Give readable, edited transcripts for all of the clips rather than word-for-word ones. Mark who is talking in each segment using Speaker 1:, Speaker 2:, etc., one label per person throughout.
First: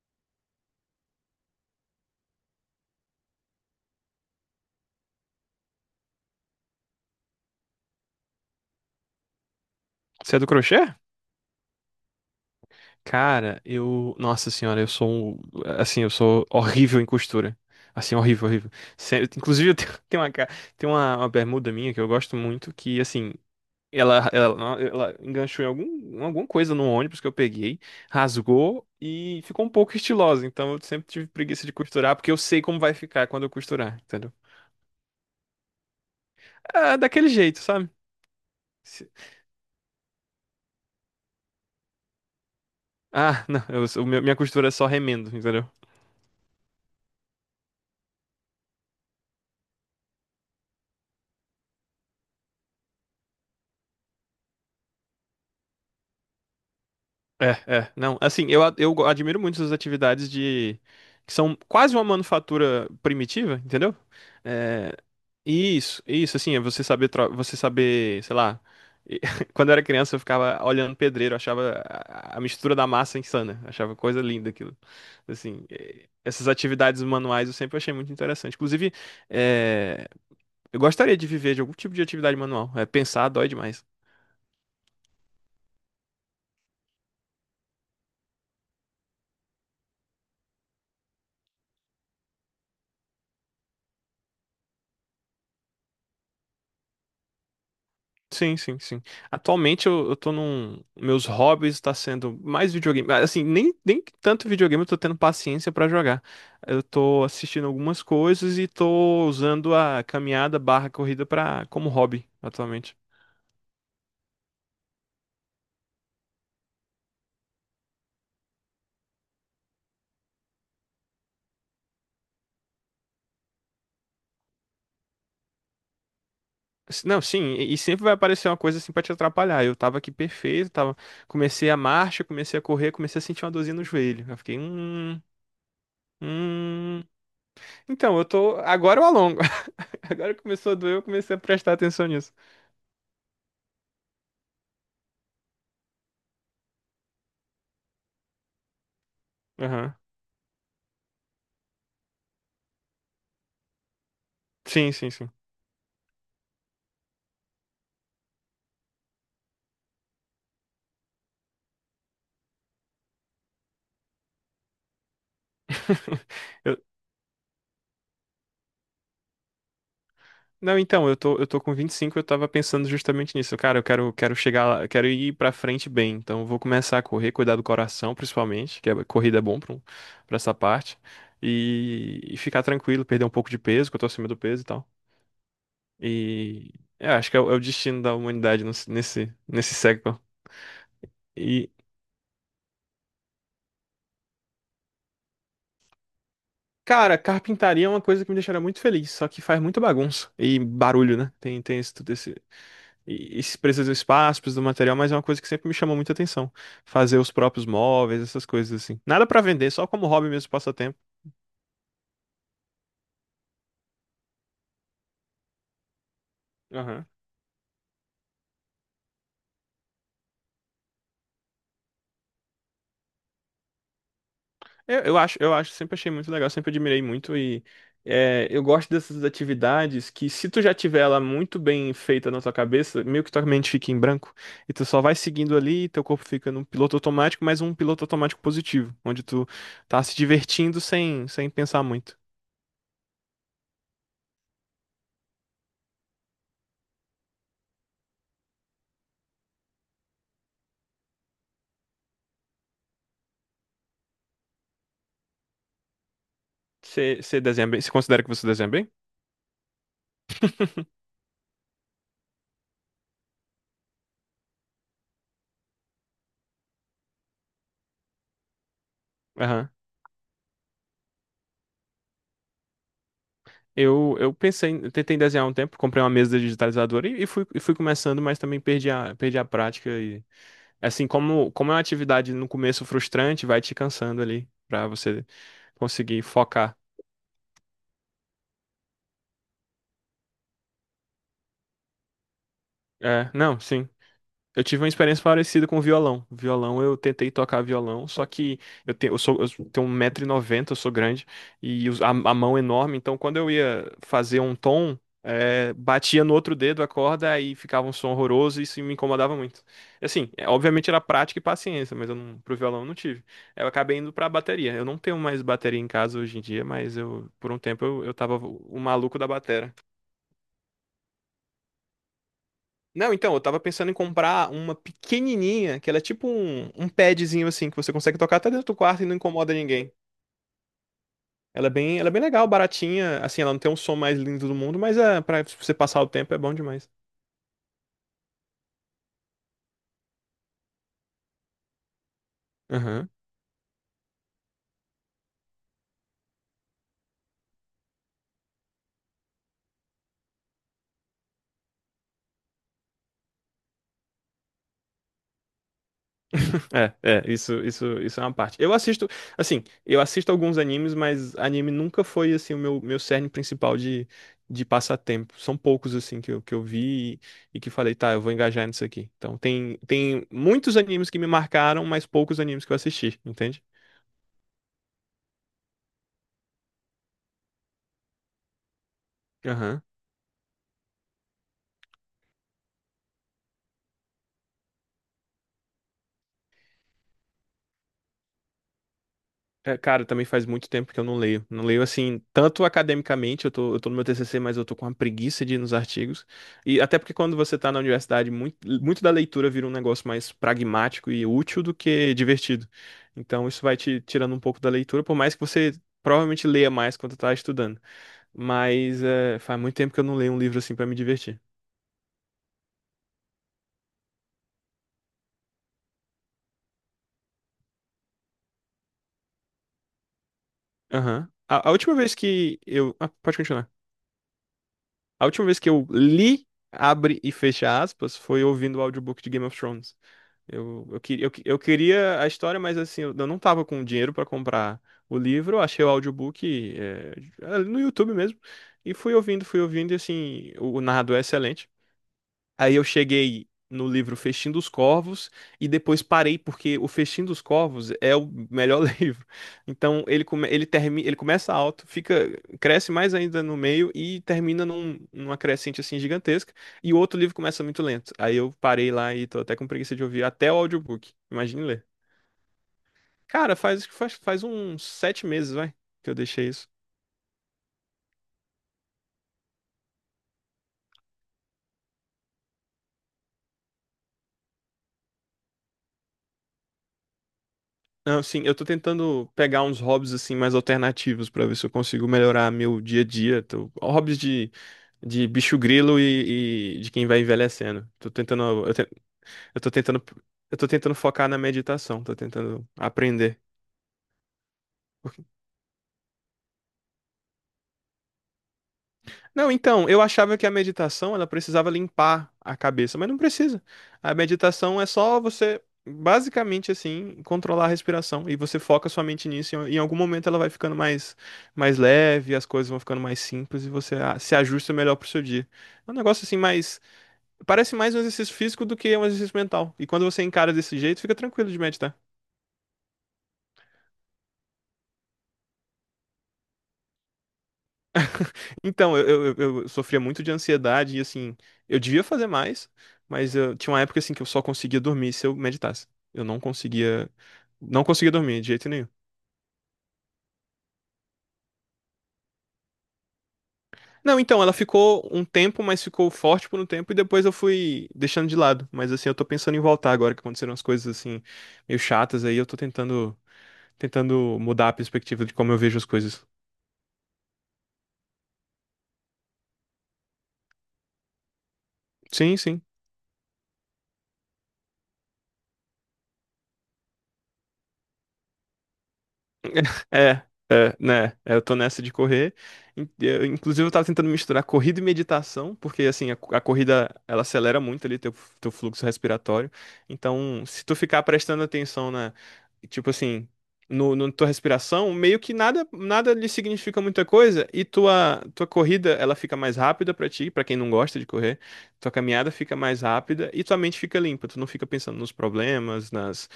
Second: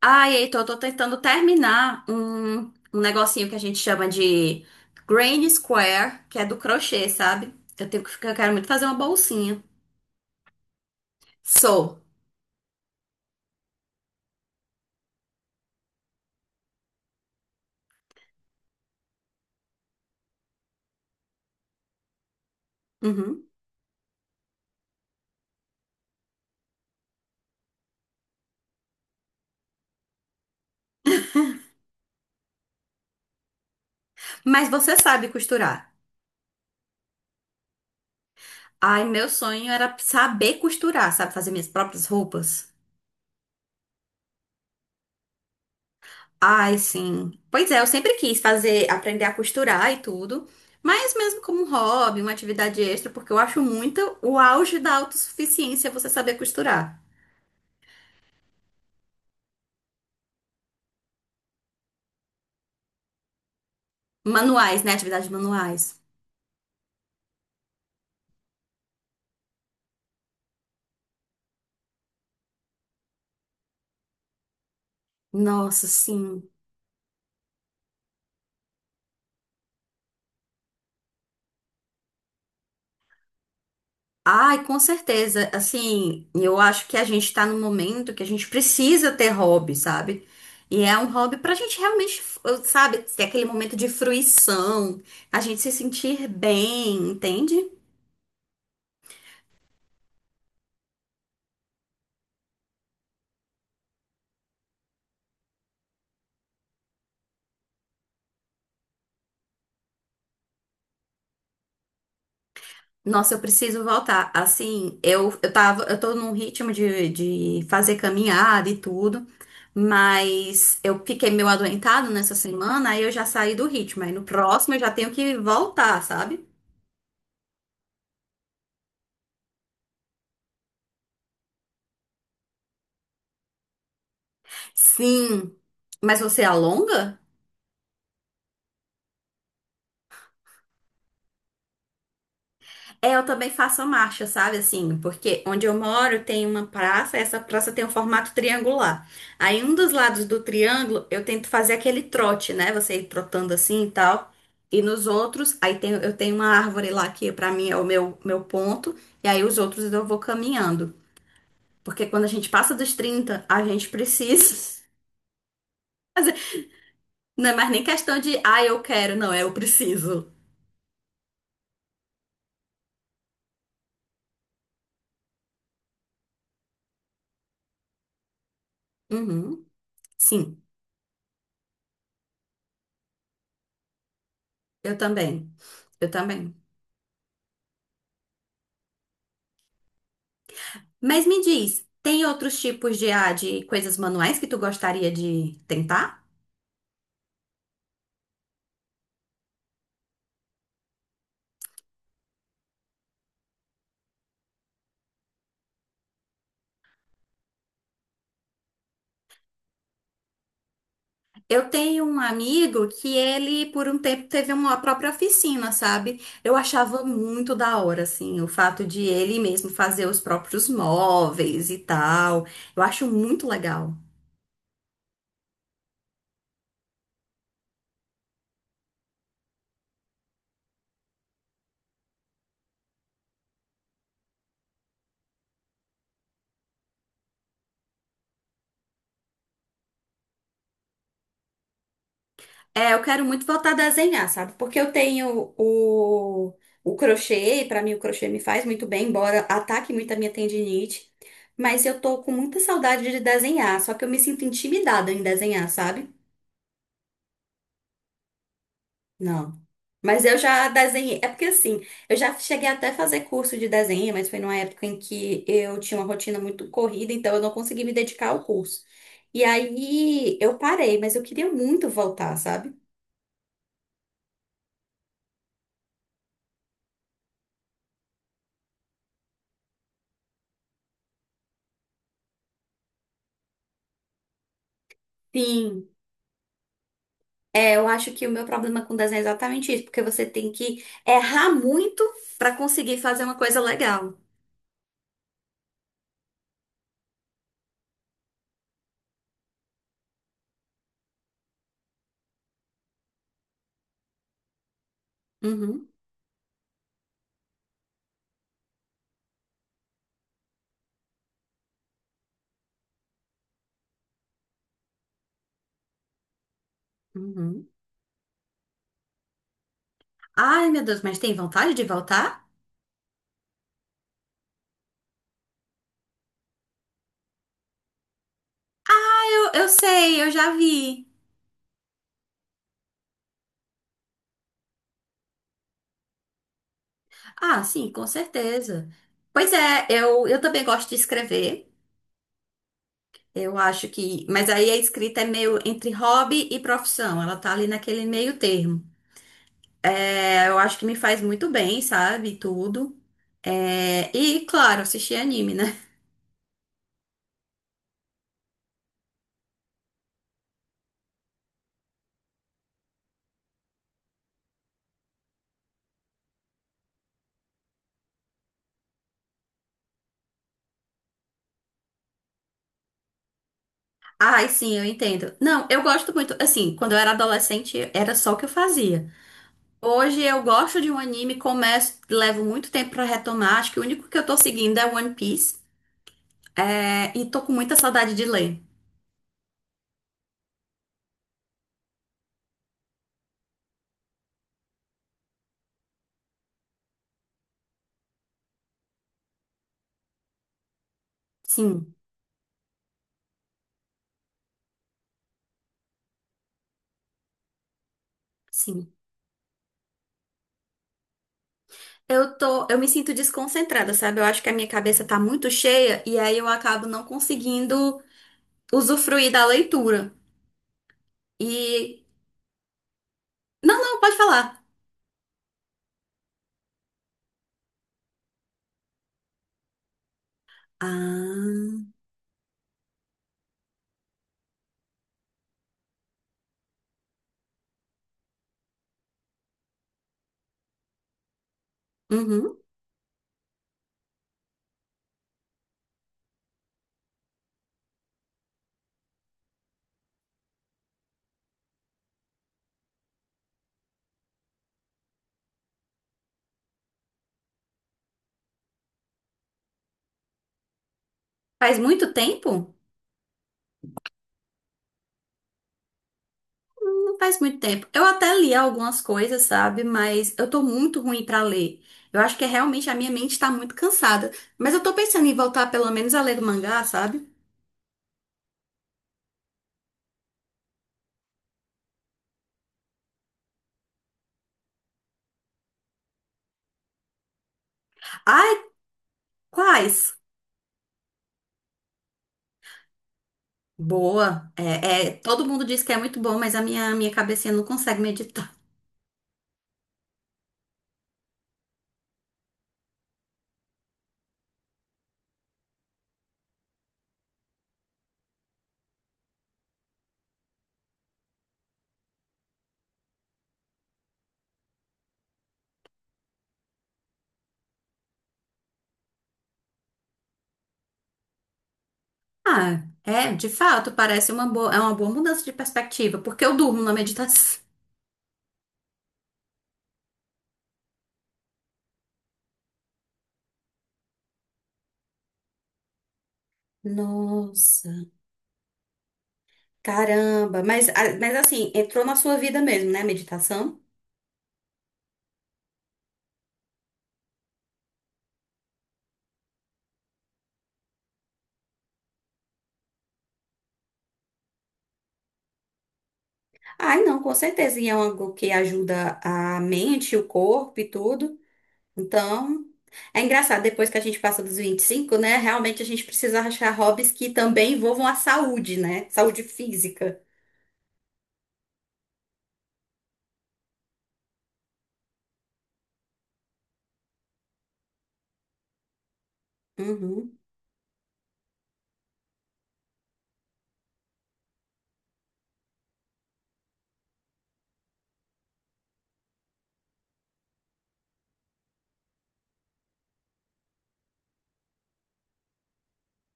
Speaker 1: Ai, Heitor, eu tô tentando terminar um negocinho que a gente chama de Granny Square, que é do crochê, sabe? Eu quero muito fazer uma bolsinha.
Speaker 2: Você é do crochê?
Speaker 1: Sou.
Speaker 2: Cara, eu. Nossa senhora, eu sou. Assim, eu sou horrível em costura. Assim, horrível, horrível. Inclusive, eu tenho tenho tem uma bermuda minha que eu gosto muito, que, assim,
Speaker 1: Uhum.
Speaker 2: ela enganchou em alguma coisa no ônibus que eu peguei, rasgou e ficou um pouco estilosa. Então, eu sempre tive preguiça de costurar, porque eu sei como vai ficar quando eu costurar, entendeu?
Speaker 1: Mas você sabe costurar.
Speaker 2: Ah, daquele jeito, sabe?
Speaker 1: Ai,
Speaker 2: Se-
Speaker 1: meu sonho era saber costurar, sabe? Fazer minhas próprias roupas.
Speaker 2: Ah, não, minha costura é só remendo, entendeu?
Speaker 1: Ai, sim. Pois é, eu sempre quis fazer, aprender a costurar e tudo. Mas mesmo como um hobby, uma atividade extra, porque eu acho muito o auge da autossuficiência você saber costurar.
Speaker 2: Não, assim, eu admiro muito essas atividades de, que são quase uma manufatura primitiva, entendeu?
Speaker 1: Manuais, né?
Speaker 2: É,
Speaker 1: Atividades manuais.
Speaker 2: isso, assim, é você saber, você saber, sei lá, e- quando eu era criança eu ficava olhando pedreiro, achava a mistura da massa insana, achava coisa linda aquilo, assim,
Speaker 1: Nossa,
Speaker 2: é, essas
Speaker 1: sim.
Speaker 2: atividades manuais eu sempre achei muito interessante, inclusive, é, eu gostaria de viver de algum tipo de atividade manual, é, pensar dói demais.
Speaker 1: Ai, com certeza. Assim, eu acho que a gente tá num momento que a gente precisa ter hobby, sabe? E é um hobby pra gente realmente, sabe, ter aquele momento de fruição, a gente se sentir bem, entende?
Speaker 2: Sim, sim, sim. Atualmente eu tô num. Meus hobbies está sendo mais videogame. Ah, assim, nem tanto videogame eu tô tendo paciência pra jogar. Eu tô assistindo algumas coisas e tô usando a caminhada barra corrida pra, como hobby atualmente.
Speaker 1: Nossa, eu preciso voltar. Assim, eu tô num ritmo de, fazer caminhada e tudo, mas eu fiquei meio adoentado nessa semana, aí eu já saí do ritmo. Aí no próximo eu já tenho que voltar, sabe?
Speaker 2: Não, sim, e sempre vai aparecer uma coisa assim pra te atrapalhar. Eu tava aqui perfeito, tava, comecei a marcha, comecei a correr, comecei a sentir uma dorzinha no joelho. Eu fiquei,
Speaker 1: Sim, mas você
Speaker 2: hum.
Speaker 1: alonga?
Speaker 2: Então, eu tô. Agora eu alongo. Agora começou a doer, eu comecei a prestar atenção nisso.
Speaker 1: É, eu também faço a marcha, sabe assim? Porque onde eu moro tem uma praça, essa praça tem um formato triangular. Aí um dos
Speaker 2: Aham.
Speaker 1: lados do triângulo eu tento fazer aquele trote, né? Você ir trotando assim e tal. E
Speaker 2: Sim,
Speaker 1: nos
Speaker 2: sim, sim.
Speaker 1: outros, aí tem, eu tenho uma árvore lá que pra mim é o meu, meu ponto, e aí os outros eu vou caminhando. Porque quando a gente passa dos 30 a gente precisa.
Speaker 2: Eu-
Speaker 1: Não é mais nem questão de, ah, eu quero, não, é eu preciso.
Speaker 2: Não, então, eu tô com 25. Eu tava pensando justamente nisso. Cara, eu quero, quero chegar lá, quero ir pra frente bem. Então, eu vou começar a correr, cuidar do coração, principalmente, que a corrida é bom
Speaker 1: Uhum,
Speaker 2: pra, pra essa
Speaker 1: sim.
Speaker 2: parte. E ficar tranquilo, perder um pouco de peso, que eu tô acima do peso e tal.
Speaker 1: Eu também. Eu também.
Speaker 2: E é, acho que é, o é o destino da humanidade nesse, nesse século.
Speaker 1: Mas me
Speaker 2: E,
Speaker 1: diz, tem outros tipos de, ah, de coisas manuais que tu gostaria de tentar?
Speaker 2: cara, carpintaria é uma coisa que me deixaria muito feliz, só que faz muita bagunça e barulho, né? Tem esse, tudo. E se precisa do espaço, precisa do material, mas é uma coisa que sempre me chamou muita atenção. Fazer os próprios móveis, essas coisas assim. Nada pra vender, só como hobby mesmo, passatempo.
Speaker 1: Eu tenho um amigo que ele, por um tempo, teve uma própria oficina, sabe? Eu achava
Speaker 2: Aham.
Speaker 1: muito da hora, assim, o fato de ele mesmo fazer os próprios móveis e tal. Eu acho muito legal.
Speaker 2: Eu acho, sempre achei muito legal, sempre admirei muito e é, eu gosto dessas atividades que se tu já tiver ela muito bem feita na tua cabeça, meio que tua mente fica em branco e tu só vai seguindo ali, teu corpo fica num piloto automático, mas um piloto automático positivo, onde tu tá se divertindo sem, sem pensar muito.
Speaker 1: É, eu quero muito voltar a desenhar, sabe? Porque eu tenho o crochê, e pra mim o crochê me faz muito bem, embora ataque muito a minha tendinite. Mas eu tô com muita saudade de desenhar, só que eu me sinto intimidada em desenhar, sabe?
Speaker 2: Você desenha bem? Você considera que você desenha bem?
Speaker 1: Não. Mas eu já desenhei. É porque assim, eu já cheguei até a fazer curso de desenho, mas foi numa época em que eu tinha uma rotina muito corrida, então eu não consegui me dedicar ao curso. E
Speaker 2: Aham.
Speaker 1: aí eu parei, mas eu queria muito voltar, sabe?
Speaker 2: Eu pensei, eu tentei desenhar um tempo, comprei uma mesa digitalizadora e, e fui começando, mas também perdi perdi a prática. E, assim, como é uma atividade no começo frustrante, vai te cansando ali pra você
Speaker 1: Sim.
Speaker 2: conseguir focar.
Speaker 1: É, eu acho que o meu problema com desenho é exatamente isso, porque você tem que errar muito pra conseguir fazer
Speaker 2: É,
Speaker 1: uma
Speaker 2: não,
Speaker 1: coisa
Speaker 2: sim.
Speaker 1: legal.
Speaker 2: Eu tive uma experiência parecida com violão. Violão, eu tentei tocar violão, só que eu tenho 1,90m, eu sou grande, e a mão enorme, então quando eu ia fazer um tom,
Speaker 1: Uhum,
Speaker 2: batia no outro dedo a corda aí ficava um som horroroso e isso me incomodava muito. Assim, é, obviamente era prática e paciência, mas eu não, pro violão eu não tive. Eu acabei indo pra bateria. Eu não tenho mais bateria em casa hoje em dia, mas eu, por um
Speaker 1: uhum.
Speaker 2: tempo eu tava o maluco da bateria.
Speaker 1: Ai, meu Deus, mas tem vontade de voltar?
Speaker 2: Não, então, eu tava pensando em comprar uma pequenininha, que ela é tipo um padzinho assim, que você consegue tocar até dentro do quarto e não
Speaker 1: Eu,
Speaker 2: incomoda
Speaker 1: eu
Speaker 2: ninguém.
Speaker 1: sei, eu já vi.
Speaker 2: Ela é bem legal, baratinha, assim, ela não tem um som mais lindo do mundo, mas é, pra você passar o tempo é bom demais.
Speaker 1: Ah, sim, com certeza. Pois é, eu também gosto de escrever.
Speaker 2: Aham.
Speaker 1: Eu acho que. Mas aí a escrita é meio entre hobby e profissão. Ela tá ali naquele meio termo. É, eu acho que me faz muito bem, sabe? Tudo. É, e, claro, assistir anime, né?
Speaker 2: Isso é uma parte. Eu assisto, assim, eu assisto alguns animes, mas anime nunca foi, assim, meu cerne principal de passatempo. São poucos, assim, que eu vi e que falei, tá, eu vou engajar nisso aqui. Então, tem muitos animes que me marcaram, mas poucos animes que eu assisti, entende?
Speaker 1: Ai, sim, eu entendo. Não, eu gosto muito. Assim, quando eu era adolescente, era só o que eu fazia.
Speaker 2: Aham.
Speaker 1: Hoje eu gosto de um anime, começo, levo muito tempo pra retomar. Acho que o único que eu tô seguindo é One Piece. É, e tô com muita saudade de ler.
Speaker 2: É, cara, também faz muito tempo que eu não leio. Não leio assim, tanto academicamente, eu tô no meu TCC, mas eu tô com uma preguiça de ir nos artigos. E até porque quando você tá na universidade, muito da leitura vira um negócio mais pragmático e útil do
Speaker 1: Sim,
Speaker 2: que divertido. Então isso vai te tirando um pouco da leitura, por mais que você provavelmente leia mais quando tá estudando.
Speaker 1: sim.
Speaker 2: Mas é, faz muito tempo que eu não leio um livro assim pra me divertir.
Speaker 1: Eu me sinto desconcentrada, sabe? Eu acho que a minha cabeça tá muito cheia e aí eu acabo não conseguindo usufruir da leitura.
Speaker 2: Aham. A última
Speaker 1: E
Speaker 2: vez que eu. Ah, pode continuar.
Speaker 1: não, não, pode falar.
Speaker 2: A última vez que eu li, abre e fecha aspas, foi ouvindo o audiobook de Game of Thrones.
Speaker 1: Ah,
Speaker 2: Eu queria a história, mas assim, eu não tava com dinheiro para comprar o livro, eu achei o audiobook eh, no YouTube mesmo, e fui ouvindo, e assim, o narrador é excelente.
Speaker 1: uhum.
Speaker 2: Aí eu cheguei no livro Festim dos Corvos e depois parei porque o Festim dos Corvos é o melhor livro. Então ele termina, ele começa alto, fica cresce mais ainda no meio e termina numa crescente assim gigantesca e o outro livro começa muito lento. Aí eu parei lá e tô até com preguiça de ouvir até o audiobook. Imagine
Speaker 1: Faz
Speaker 2: ler.
Speaker 1: muito tempo?
Speaker 2: Cara, faz uns 7 meses, vai, que eu deixei isso.
Speaker 1: Não faz muito tempo. Eu até li algumas coisas, sabe? Mas eu tô muito ruim pra ler. Eu acho que é realmente a minha mente tá muito cansada. Mas eu tô pensando em voltar pelo menos a ler o mangá, sabe?
Speaker 2: Não, sim, eu tô tentando pegar uns hobbies assim mais alternativos pra ver se eu consigo melhorar meu dia a dia. Hobbies de bicho grilo e de quem vai envelhecendo. Tô
Speaker 1: Ai,
Speaker 2: tentando, eu, te- eu tô tentando,
Speaker 1: quais?
Speaker 2: eu tô tentando focar na meditação, tô tentando aprender.
Speaker 1: Boa. É, é, todo mundo diz que é muito bom, mas a minha cabecinha não consegue meditar.
Speaker 2: Não, então, eu achava que a meditação ela precisava limpar a cabeça, mas não precisa. A meditação é só você, basicamente assim, controlar a respiração e você foca sua mente nisso. E em algum momento ela vai ficando mais leve, as coisas vão ficando mais simples e você se ajusta melhor pro seu dia. É um negócio assim, parece mais um exercício físico do que um exercício mental. E quando você encara desse jeito, fica tranquilo de meditar.
Speaker 1: Ah, é, de fato, parece uma boa, é uma boa mudança de perspectiva, porque eu durmo na meditação.
Speaker 2: Então, eu sofria muito de ansiedade e assim, eu devia fazer mais, mas eu tinha uma época assim que eu só conseguia dormir se eu meditasse. Eu não conseguia, não
Speaker 1: Nossa,
Speaker 2: conseguia dormir de jeito nenhum.
Speaker 1: caramba. Mas, mas assim, entrou na sua vida mesmo, né, a meditação?
Speaker 2: Não, então, ela ficou um tempo, mas ficou forte por um tempo e depois eu fui deixando de lado. Mas assim, eu tô pensando em voltar agora que aconteceram as coisas assim meio chatas aí, eu tô tentando mudar a perspectiva de como eu vejo as coisas.
Speaker 1: Ai, não, com certeza. E é algo que ajuda a mente, o corpo e tudo.
Speaker 2: Sim, sim.
Speaker 1: Então, é engraçado, depois que a gente passa dos 25 né? Realmente a gente precisa achar hobbies que também envolvam a saúde, né? Saúde física.
Speaker 2: É, é, né? É, eu tô nessa de correr. Inclusive, eu tava tentando misturar corrida e meditação, porque assim, a corrida ela acelera muito ali teu, teu fluxo respiratório.
Speaker 1: Uhum,
Speaker 2: Então, se tu ficar prestando atenção na, tipo assim, no tua respiração, meio que nada lhe significa muita coisa e tua corrida ela fica mais rápida pra ti, pra quem não gosta de correr. Tua caminhada fica mais rápida e tua mente fica limpa. Tu não fica pensando nos problemas, nas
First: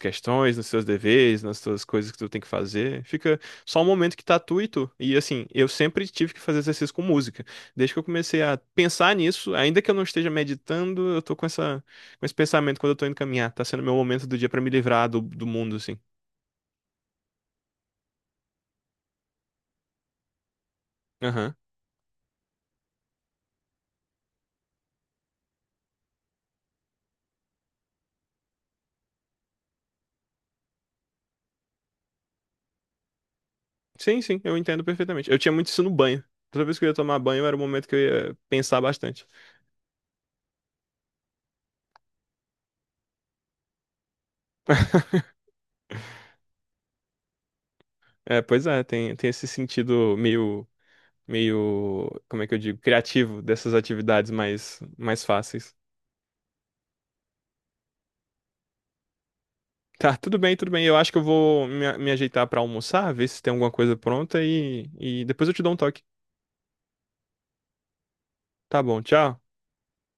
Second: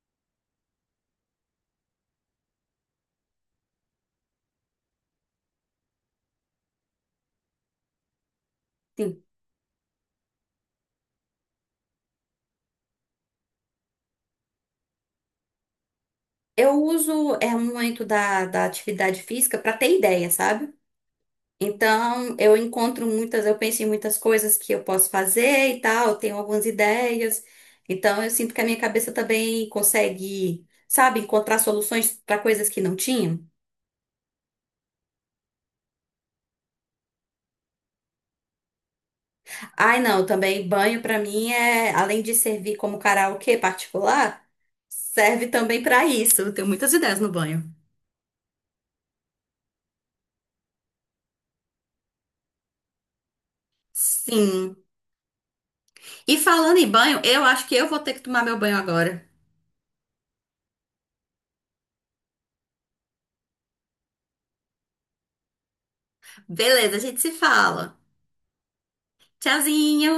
Speaker 2: questões, nos seus deveres, nas suas coisas que tu tem que fazer. Fica só um momento que tá tu e tu. E assim, eu sempre tive que fazer exercício com música. Desde que eu comecei a pensar
Speaker 1: sim.
Speaker 2: nisso, ainda que eu não esteja meditando, eu tô com com esse pensamento quando eu tô indo caminhar. Tá sendo meu momento do dia pra me livrar do, do mundo, assim.
Speaker 1: Eu uso é, um momento da, atividade física para ter ideia, sabe?
Speaker 2: Aham.
Speaker 1: Então, eu penso em muitas coisas que eu posso fazer e tal, eu tenho algumas ideias. Então, eu sinto que a minha cabeça também consegue, sabe, encontrar soluções para coisas que não tinha.
Speaker 2: Sim, sim, eu entendo perfeitamente. Eu tinha muito isso no banho. Toda vez que eu ia tomar banho, era o momento que eu ia pensar bastante.
Speaker 1: Ai, não, também banho para mim é, além de servir como karaokê particular, serve também para isso. Eu tenho muitas ideias no banho.
Speaker 2: É, pois é, tem esse sentido meio, como é que eu digo, criativo dessas atividades
Speaker 1: Sim.
Speaker 2: mais fáceis.
Speaker 1: E falando em banho, eu acho que eu vou ter que tomar meu banho agora.
Speaker 2: Tá, tudo bem, tudo bem. Eu acho que eu vou me ajeitar pra almoçar, ver se tem alguma coisa pronta e depois eu te dou um toque.
Speaker 1: Beleza, a gente se fala.
Speaker 2: Tá bom, tchau.
Speaker 1: Tchauzinho.